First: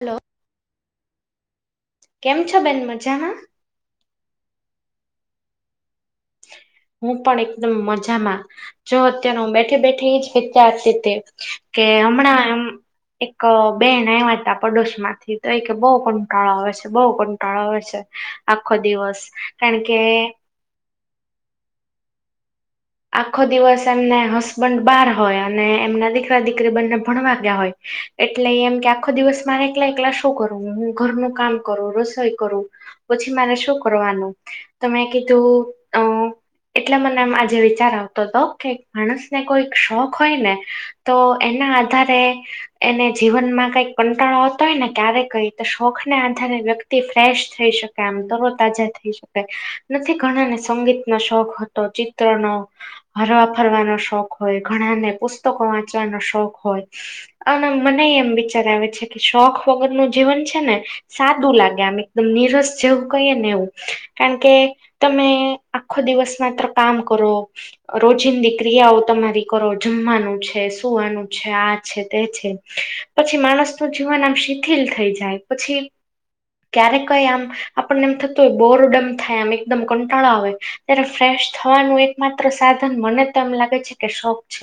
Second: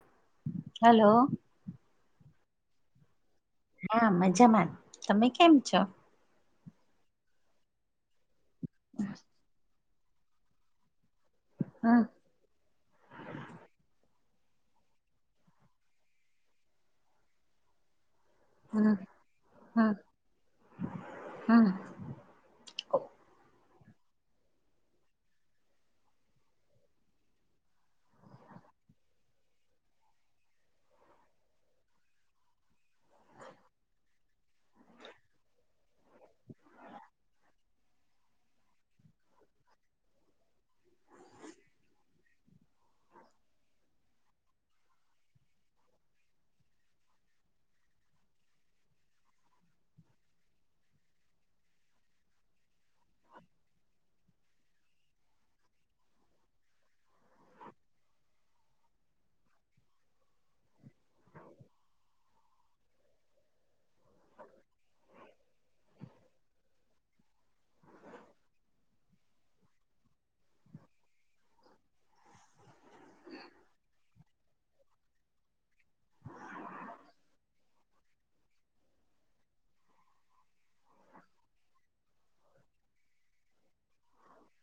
Hello. Hello. કેમ છો બેન મજામાં. હા મજામાં તમે કેમ છો. હું પણ એકદમ મજામાં જો અત્યારનો હું બેઠી બેઠી જ સેતા સાતે. કે હમ હમણાં એમ. એક બેન આવ્યા હતા પડોશ માંથી તો એ કે બહુ કંટાળો આવે છે બહુ કંટાળો આવે છે. આખો હમ દિવસ કારણ હમ કેમકે. હમ. આખો દિવસ એમને હસબન્ડ બહાર હોય અને એમના દીકરા દીકરી બને ભણવાગયા હોય. એટલે એમ કે આખો દિવસ મારે એકલા એકલા શું કરું હું ઘરનું કામ કરું રસોઈ કરું. પછી મારે શું કરવાનું તો મેં કીધું અ એટલા મને આજે. બાર આવતો હતો કે માણસને કોઈ શોખ હોય ને તો એના આધારે. એને જીવનમાં કઈક કંટાળોતો હોય ને ક્યારે કઈ તો શોખ ને આધારે વ્યક્તિ. ફ્રેશ થઈ શકાય આમ તરો તાજા થઈ શકાય નથી ઘણાને સંગીત ના શોખ. તો ચિત્ર નો ફરવા ફરવાનો શોખ હોય ઘણાને પુસ્તકો વાંચવાનો શોખ હોય. અને મને એમ વિચાર આવે છે કે શોખ વગર નું જીવન છે ને. સાદું લાગે આમ એકદમ નિનીરસ જેવું કહીએ ને એવું. કારણ કે તમે આખો દિવસ માત્ર કામ કરો. રોજિંદી ક્રિયાઓ તમારી કરો જમવાનું છે સુવાનું છે આ છે તે છે. પછી માણસ નું જીવન આમ શિથિલ થઈ જાય પછી. ક્યારે કઈ આમ આપણને એમ થતું હોય બોરડમપ થાય આમ એકદમ કંટાળો આવે. ત્યારે ફ્રેશ થવાનું એક માત્ર સાધન મને તો એમ લાગે છે કે શોખ.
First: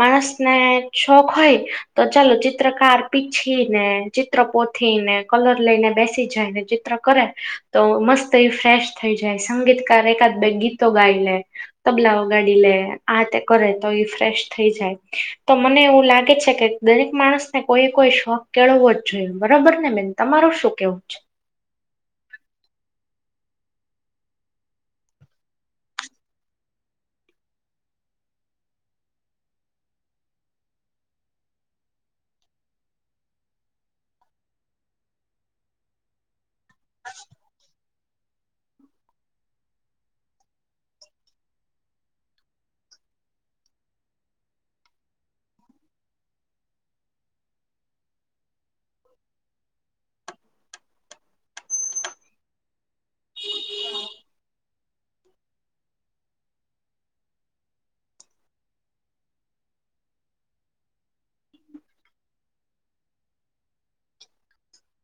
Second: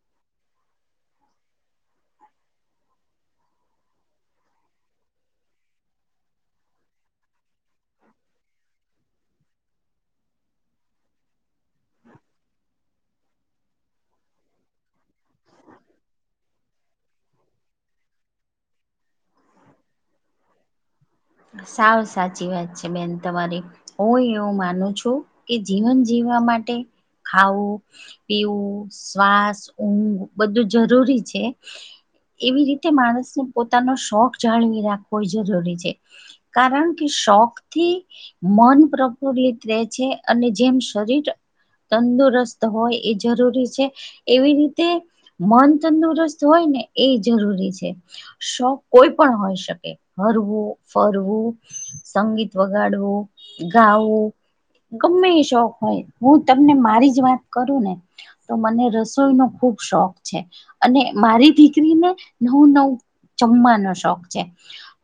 માણસ ને શોખ હોય તો ચાલો ચિત્રકાર પીછી ને. ચિત્ર પોથીને કલર લઈને બેસી જાય ને ચિત્ર કરે તો મસ્ત. એ ફ્રેશ થઈ જાય સંગીતકાર એકાદ બે ગીતો ગાઈ લે. તબલાઓગાડી લે આ તે કરે તો ફ્રેશ થઈ જાય, તો મને એવું લાગે છે કે દરેક માણસ ને કોઈ કોઈ શોખ કેળવો જ જોઈએ બરોબર ને બેન તમારું શું કેવું છે? સાવ સાચી વાત છે બેન તમારી. હું એવું માનું છું કે જીવન જીવવા માટે ખાવું. પીવું શ્વાસ ઊંઘ બધું જરૂરી છે. એવી રીતે માણસને પોતાનો શોખ જાળવી રાખવો જરૂરી છે. કારણ કે શોખ થી. મન પ્રફુલ્લિત રહે છે અને જેમ શરીર તંદુરસ્ત હોય એ જરૂરી છે એવી રીતે. મન તંદુરસ્ત હોય ને એ જરૂરી છે. શોખ કોઈ પણ હોય શકે, હરવું. ફરવું, સંગીત વગાડવું, ગાવું. ગમે એ શોખ હોય હું તમને મારી જ વાત કરું ને. તો મને રસોઈ નો ખુબ શોખ છે, અને મારી દીકરીને નવું નવું જમવાનો શોખ છે,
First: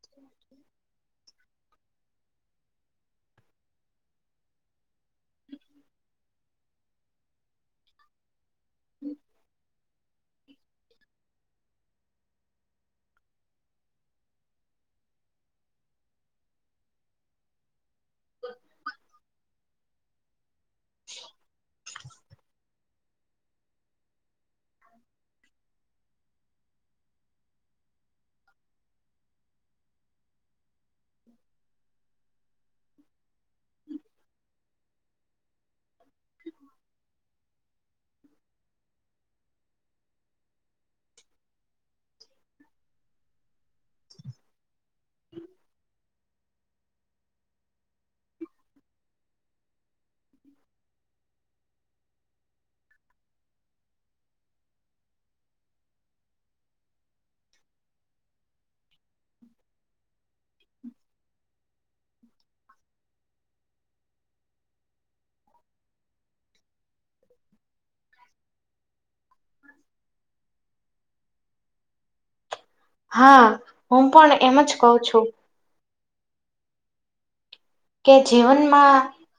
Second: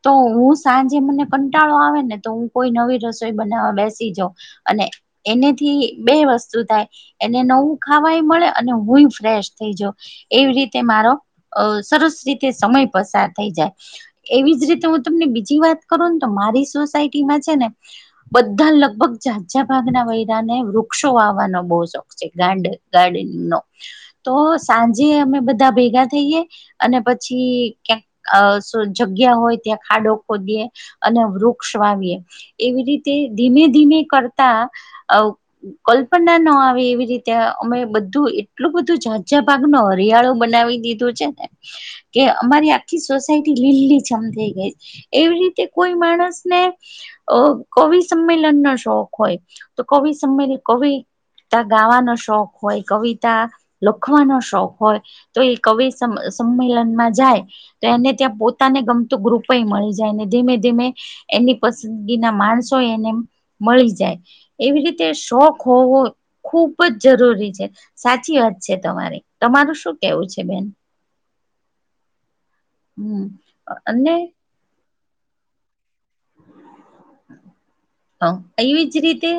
તો હું સાંજે મને કંટાળો આવે ને તો હું કોઈ નવી રસોઈ બનાવવા બેસી જાઉ. અને એનેથી બે વસ્તુ થાય. એને નવું ખાવાય મળે અને હું ફ્રેશ થઈ જાઊં. એવી રીતે મારો સરસ રીતે સમય પસાર થઈ જાય. એવી જ રીતે હું તમને બીજી વાત કરું ને તો મારી સોસાયટીમાં છે ને. બધા લગભગ જાઝજા ભાગના વયરાને વૃક્ષો વાવાનો બહુ શોખ છે ગાંડ ગાર્ડનિંગ નો, તો સાંજે અમે બધા ભેગા થઈએ. અને પછી ક્યાંક જગ્યા હોય ત્યાં ખાડો ખોદીએ અને વૃક્ષ વાવીએ એવી રીતે ધીમે ધીમે કરતા ઓ કલ્પના નો આવે એવી રીતે અમે બધું એટલું બધું ઝાઝા ભાગ નો હરિયાળો બનાવી દીધો છે ને કે અમારી આખી સોસાયટી લીલી જમ થઈ ગઈ એવી રીતે કોઈ માણસને અ કવિ સંમેલન નો શોખ હોય તો કવિ સંમેલન કવિ કા ગાવાનો શોખ હોય કવિતા લખવાનો શોખ હોય તો એ કવિ સ સંમેલનમાં જાય તો એને ત્યાં પોતાને ગમતું ગ્રુપે મળી જાય જાયને ધીમે ધીમે એમની પસંદગી ના માણસો એને મળી જાય એવી રીતે શોખ હોવો ખુબ જ જરૂરી છે સાચી વાત છે તમારી તમારું શું કેવું છે બેન હમ હા હું અને પણ એમ જ કહુ છું કે હ એવીજ જીવનમાં રીતે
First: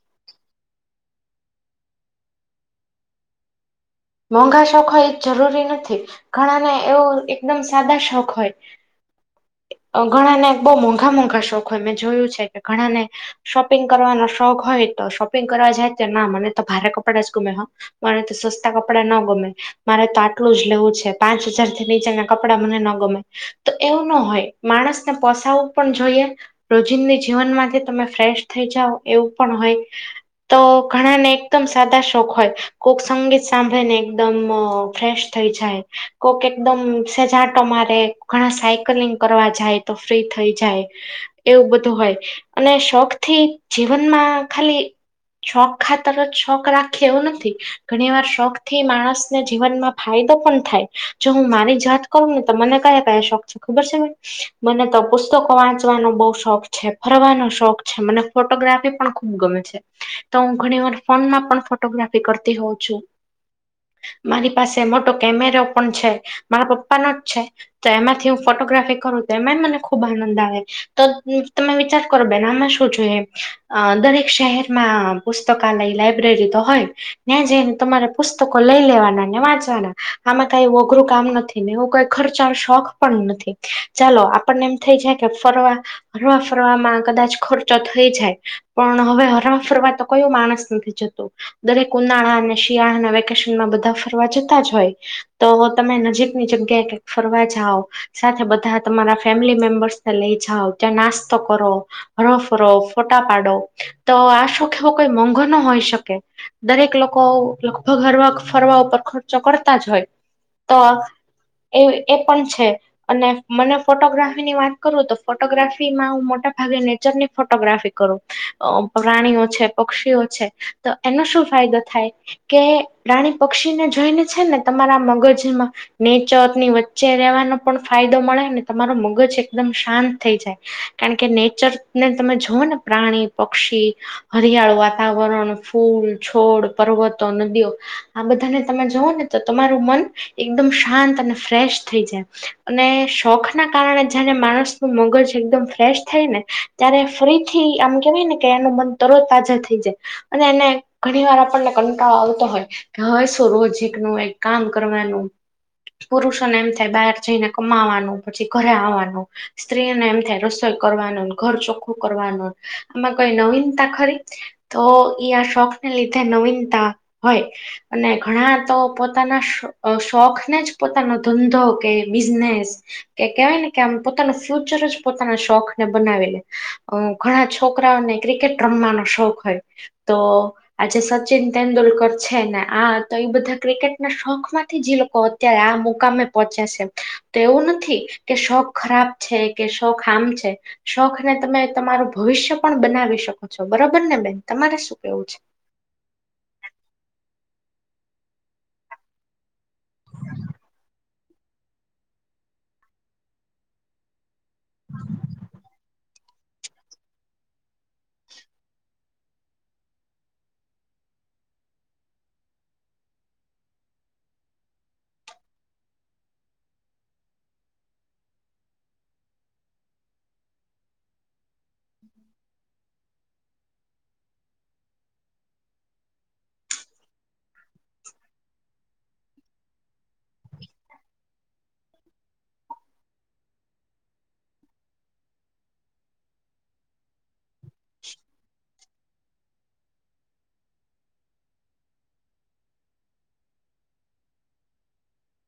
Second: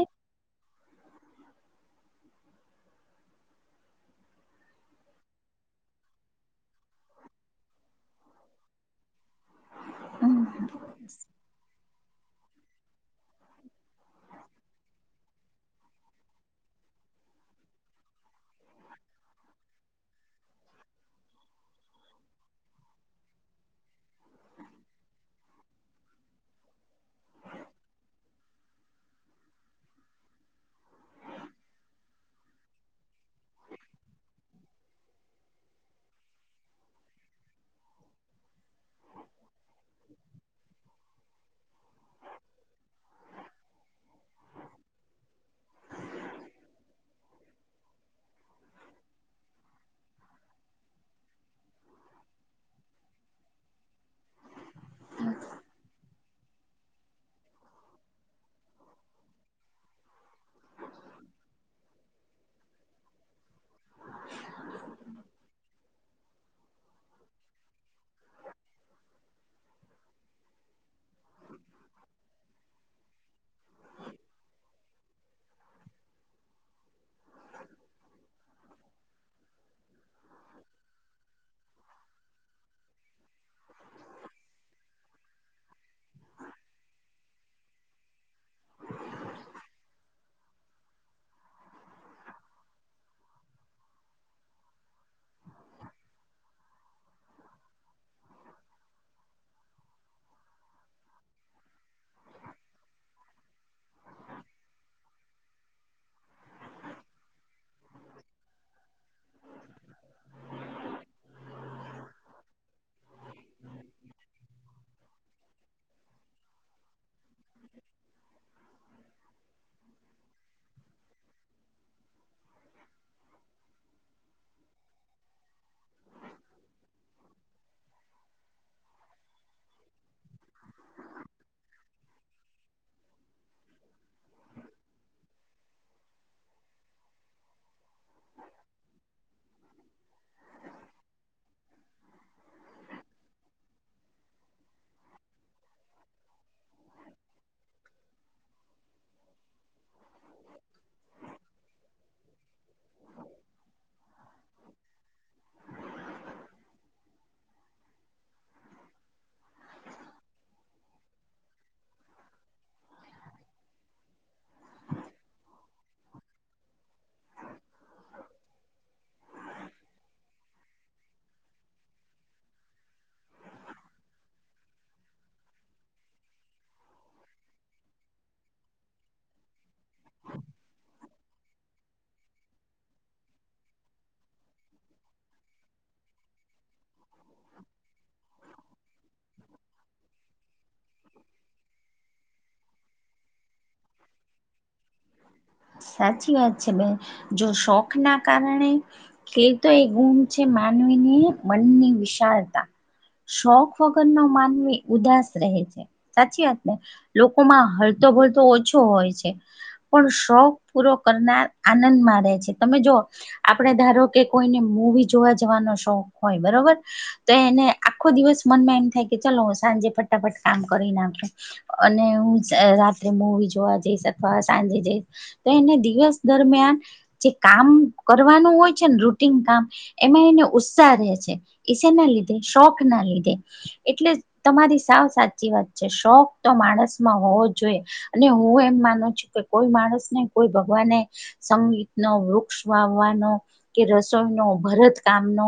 મોંઘા શોખ હોય એ જરૂરી નથી ઘણા ને એવો એકદમ સાદા શોખ હોય ઘણા હમ ને બોહ મોંઘા મોંઘા શોખ હોય મેં જોયું છે કે ઘણાને શોપિંગ કરવાનો શોખ હોય તો શોપિંગ કરવા જાય તો ના મને તો ભારે કપડા જ ગમે હ મારે તો સ કપડા નો ગમે મારે તો આટલું જ લેવું છે પાંચ હજાર થી નીચેના કપડાં મને નો ગમે તો એવું નો હોય માણસને પોસાવવું પણ જોઈએ રોજિંદી જીવન માંથી તમે ફ્રેશ થઈ જાઓ એવું પણ હોય તો ઘણા ને એકદમ સાદા શોખ હોય કોક સંગીત સાંભળી ને એકદમ ફ્રેશ થઈ જાય કોક એકદમ સેજાટો મારે ઘણા સાયકલિંગ કરવા જાય તો ફ્રી થઈ જાય એવું બધું હોય અને શોખ થી જીવનમાં ખાલી છોક ખાતર છોક રાખે એવું નથી ઘણી વાર શોખ થી માણસને જીવનમાં ફાયદો પણ થાય જો હું મારી જાત કરું ને તો મને કયા કયા શોખ ખબર છે ભાઈ મને તો પુસ્તકો વાંચવાનો બહ શોખ છે ફરવાનો શોખ છે મને ફોટોગ્રાફી પણ ખુબ ગમે છે તો હું ઘણી વાર ફોનમાં પણ ફોટોગ્રાફી કરતી હોઉં છું મારી પાસે મોટો કેમેરો પણ છે મારા પપ્પાનોો જ છે તો એમાંથી હું ફોટોગ્રાફી કરું તો એમાંય મને ખુબ આનંદ આવે તો તમે વિચાર કરો બેનામાં શું જોઈએ દરેક શહેરમાં પુસ્તકાલય લાઈબ્રેરી તો હોય ત્યાજઈને તમારે પુસ્તકો લઈ લેવાના ને વાંચવાના આમાં કાઈ ઓઘરું કામ નથી ને એવું કઈ ખર્ચાનો શોખ પણ નથી ચાલો આપણને એમ થઇ જાય કે ફરવા હરવા ફરવાવામાં કદાચ ખર્ચો થઈ જાય પણ હવે હરવા ફરવા તો કયો માણસ નથી જતો દરેક ઉનાળા અને શિયાળા વેકેશનમાં બધા ફરવા જતા જ હોય તો તમે નજીકની જગ્યાએ કક ફરવા જઓ સાથે બધા તમારા ફેમિલી મેમ્બર્સ લઈ જાઓ ત્યાં નાસ્તો કરો હરોફરો ફોટા પાડો તો આ શું કેવો કોઈ મોંઘ ન હોય શકે દરેક લોકો લગભગ હરવા ફરવા ઉપર ખર્ચો કરતા જ હોય તો એ એ પણ છે અને મને ફોટોગ્રાફીની વાત કરું તો ફોટોગ્રાફી માં હું મોટા ભાગે નેચરની ફોટોગ્રાફી કરું અ પ્રાણીઓ છે પક્ષીઓ છે તો એનો શું ફાયદો થાય કે રાણી પક્ષીને જોઈને છે ને તમારા મગજમાં નીચતની વચ્ચે રહેવાનો પણ ફાયદો મળે ને તમાર મગજ એકદમ શાંત થઈ જાય કારણ કે નેચર ને તમે જઓ ને પ્રાણી પક્ષી હરિયાળુ વાતાવરણ ફૂલ છોડ પર્વતો નદીઓ આ બધાને તમે જવઓ ને તો તમારું મન એકદમ શાંત અને ફ્રેશ થઈ જાય અને શોખ ના કારણે જયારે માણસ નું મગજ એકદમ ફ્રેશ થાય ને ત્યારે ફરી થી આમ કેવાય ને કે એનું મન તરત તાજા થઈ જાય અને એને ઘણી વાર આપ કંટાળ આવતો હોય કે હવે શું રોજક નું એક કામ કરવાનું પુરુષોને એમ થાય બહાર જઈને કમાવાનું પછી ઘરે આવવાનું સ્ત્રીને એમ થાય રસોઈ કરવાનું ઘર ચોખ્ખું કરવાનું આમાં કઈ નવીનતા ખરી તો ઈ આ શોખને લીધે નવીનતા હોય અને ઘણા તો પોતાના શોખ ને જ પોતાનો ધંધો કે બિઝનેસ કે કેહેવાય ને કે આમ પોતાનું ફ્યુચર જ પોતાના શોખને બનાવે. ઘણા છોકરાઓને ક્રિકેટ રમવાનો શોખ હોય. તો આજે સત સચિન તેંદુલકર છે ને આ તો એ બધા ક્રિકેટના શોખ માંથી જી ઇ લોકો ત્યાંઆ મુકામે પહોચ્યા છે. તો એવું નથી કે શોખ ખરાબ છે. કે શોખ ખામ છે. શોખ ને તમે તમારું ભવિષ્ય પણ બનાવી શકો છો. બરોબર ને બેન તમારે શું કેવું છે? સાચી વાત છે બેન. જો શોખ ના કારણે ખેતો એ ગુમ છે માનવી ને મનની વિશાળતા શોખ વગર નો માનવી ઉદાસ રહે છે. સાચી વાત ને લોકોમાં હળતો ભળતો ઓછો હોય છે. પણ શોખ પૂરો કરનાર આનંદમાં રહે છે. તમે જોઓ આપડ ધારો કે કોઈને મૂવી જોવા જવાનો શોખ હોય બરોબર. તો એને આખો દિવસ મનમાં એમ થાય કે ચલો હું સાંજે ફટાફટ કામ કરી નાખીશ. અને હું રાત્રે મુવી જોવા જઈશ અથવા સાજે જે તો એને દિવસ દરમિયાન જે કામ કરવાનું હોય છે ને રૂટન કામ. એમાં એને ઉત્સાહ રહે છે. ઈ શેના લીધે શોખ ના લીધે. એટલે તમારી સાવ સાચી વાત છે. શોખ તો માણસ માં હોવ જ જોએ અને હું એમ માનું છું કે કોઈ માણસ ને કોઈ ભગવાન ને સંગીતનો, વૃક્ષ વાવવાનો કે રસોઈનો, ભરત કામનો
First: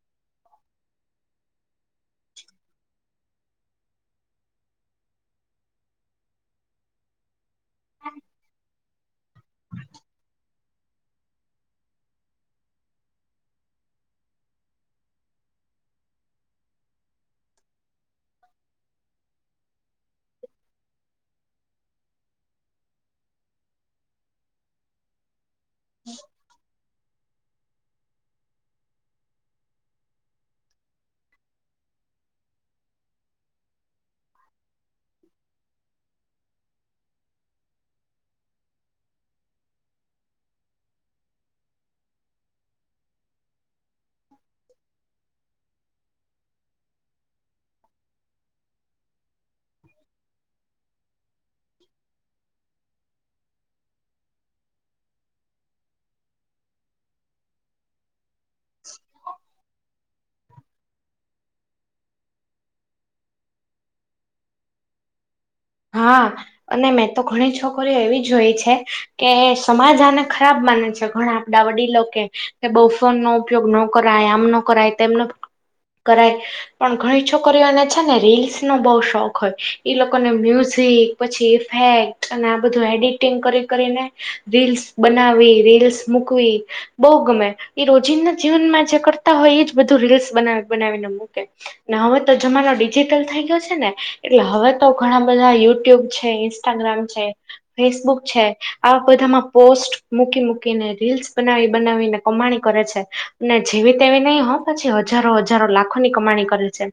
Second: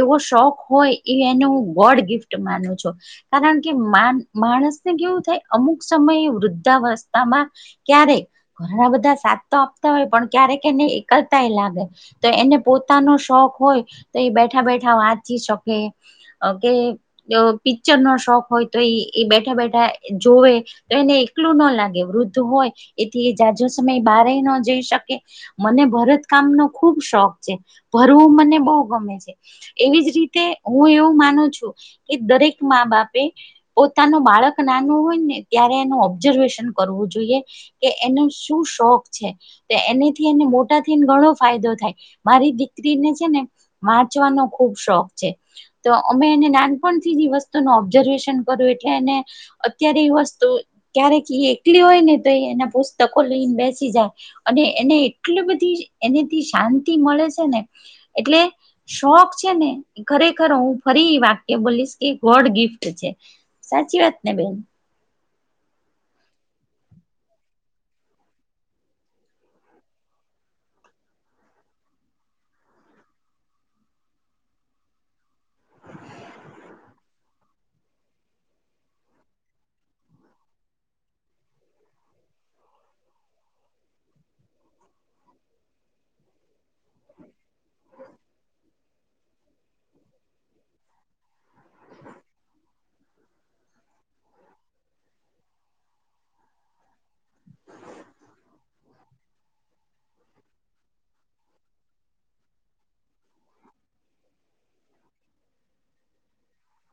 એવો શોખ હોય એ એને હું ગોડ ગિફ્ટ માનું છું. કારણ કે માન માણસ ને કેવું થાય અમુક સમયે વૃદ્ધાવસ્થામાં ક્યારેક ઘણા બધા સાથ તો આપતા હોય પણ ક્યારેક એને એકલતાય લાગે. તો એને પોતાનો શોખ હોય તો એ બેઠા બેઠા વાંચી શકે. કે પિચર નો શોખ હોય તો એ એ બેઠા બેઠા જોવે તો એને એકલું ન લાગે વૃદ્ધ હોય એથી એ જાજો સમય બાર ન જઈ શકે. મને ભરત કામ નો ખુબ શોખ છે. ભરવું મને બહુ ગમે છે. એવી જ રીતે હું એવું માનું છું, કે દરેક મા - બાપે પોતાનું બાળક નાનું હોય ને ત્યારે એનું ઓબ્ઝર્વેશન કરવું જોઈએ. કે એનો શું શોખ છે. તો એનેથી એને મોટાથીને ઘણો ફાયદો થાય મારી દીકરીને છે ને વાંચવાનો ખુબ શોખ છે. તો અમે એને નાનપણથી જે વસ્તુ ન ઓબ્ઝર્વેશન કરું એટલે એને અત્યારે એ વસ્તુ ક્યારેક એ એકલી હોય ને તો એ એના પુસ્તકો લઈને બેસી જાય. અને એને એટલી બધી એનેતી શાંતિ મળે છે ને. એટલે શોખ છે ને ખરેખર હું ફરી ઈ વાત એ બોલીસ કે ગોડ ગિફ્ટ છે. સાચી વાત ને બેન? હા અને મેં તો ઘણી છોકરીઓ એવી જોઈ છે કે સમાજ આને ખરાબ માને છે ઘણા વડીલો કે બહુ ફોનનો ઉપયોગ ન કરાય આમ ન કરાય તેમનો કરાય પણ ઘણી છોકરીઓને છે ને રીલ્સનો બહ શોખ હોય લોકોને મ્યુઝિક પછી ઇફેક્ટ અને આ બધું એડિટિંગ કરી કરીને રીલ્સ બનાવી રીલ્સ મુકવી. બહુ ગમે એ રોજીિંદના જીવનમાં જે કરતા હોય એ જ બધું રીલ્સ બના બનાવીને મૂકે. ને હવે તો જમાનો ડિજિટલ થઈ ગયો છે, ને એટલે હવે તો ઘણા બધા યુટ્યુબ છે ઇન્સ્ટાગ્રામ છે. ફેસબુક છે. આવા બધામાં પોસ્ટ મૂકી મૂકીને રીલ્સ બનાવી બનાવીને. કમાણી કરે છે. જેવી તેવી નહીં હો પછી હજારો હજારો લાખોની કમાણી કરે છે.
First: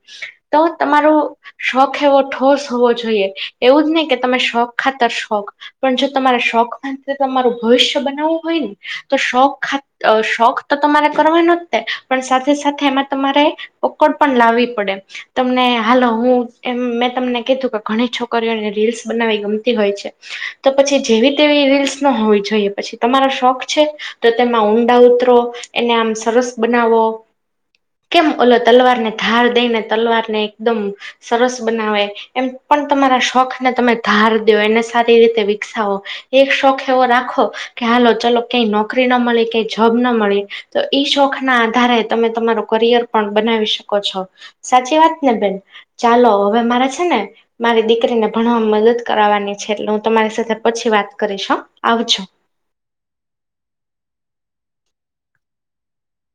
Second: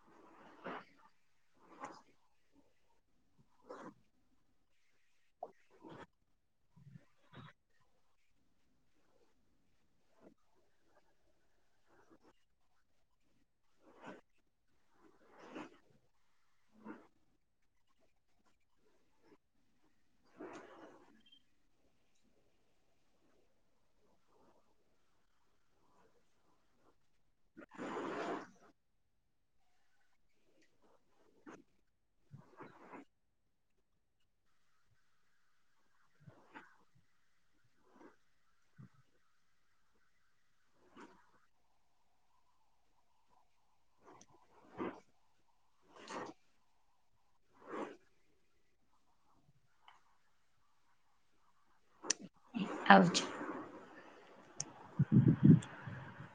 તો તમારું શોખ એવો ઠોસ હોવો જોઈએ. એવું જ નહી કે તમે શોખ ખાતર શોખ પણ જો તમારે શોખ ખ તમારું ભવિષ્ય બનાવવું હોય ને તો શોખ ખાત અ શોખ તો તમારે કરવાનો તે પણ સાથે સાથે એમાં તમારે પકડ પણ લાવવી પડે તમને હાલો હું એ મેં તમને કી કે ઘણી છોકરીઓને રીલ્સ બનાવી ગમતી હોય છે તો પછી જેવી તેવી રીલ્સ ન હોવી જોઈએ પછી તમારો શોખ છે તો તેમાં ઊંડા ઉતરો એને આમ સરસ બનાવો કેમ ઓલો તલવારને ધાર દઈને તલવારને એકદમ સરસ બનાવે એમ પણ તમારા શોખને તમે ધાર દો એને સારી રીતે વિકસાવો એક શોખ એવો રાખો કે હાલો ચલો કઈ નોકરી ના મળે કઈ જોબ ના મળે તો ઈ શોખ ના આધારે તમે તમારો કરિયર પણ બનાવી શકો છો સાચી વાત ને બેન ચાલો હવે મારા છે ને મારી દીકરીને ભણવામાં મદદ કરવાાવવાની છે એટલે હું તમારી સાથે પછી વાત કરીશ આવજો આવજ [inaudible]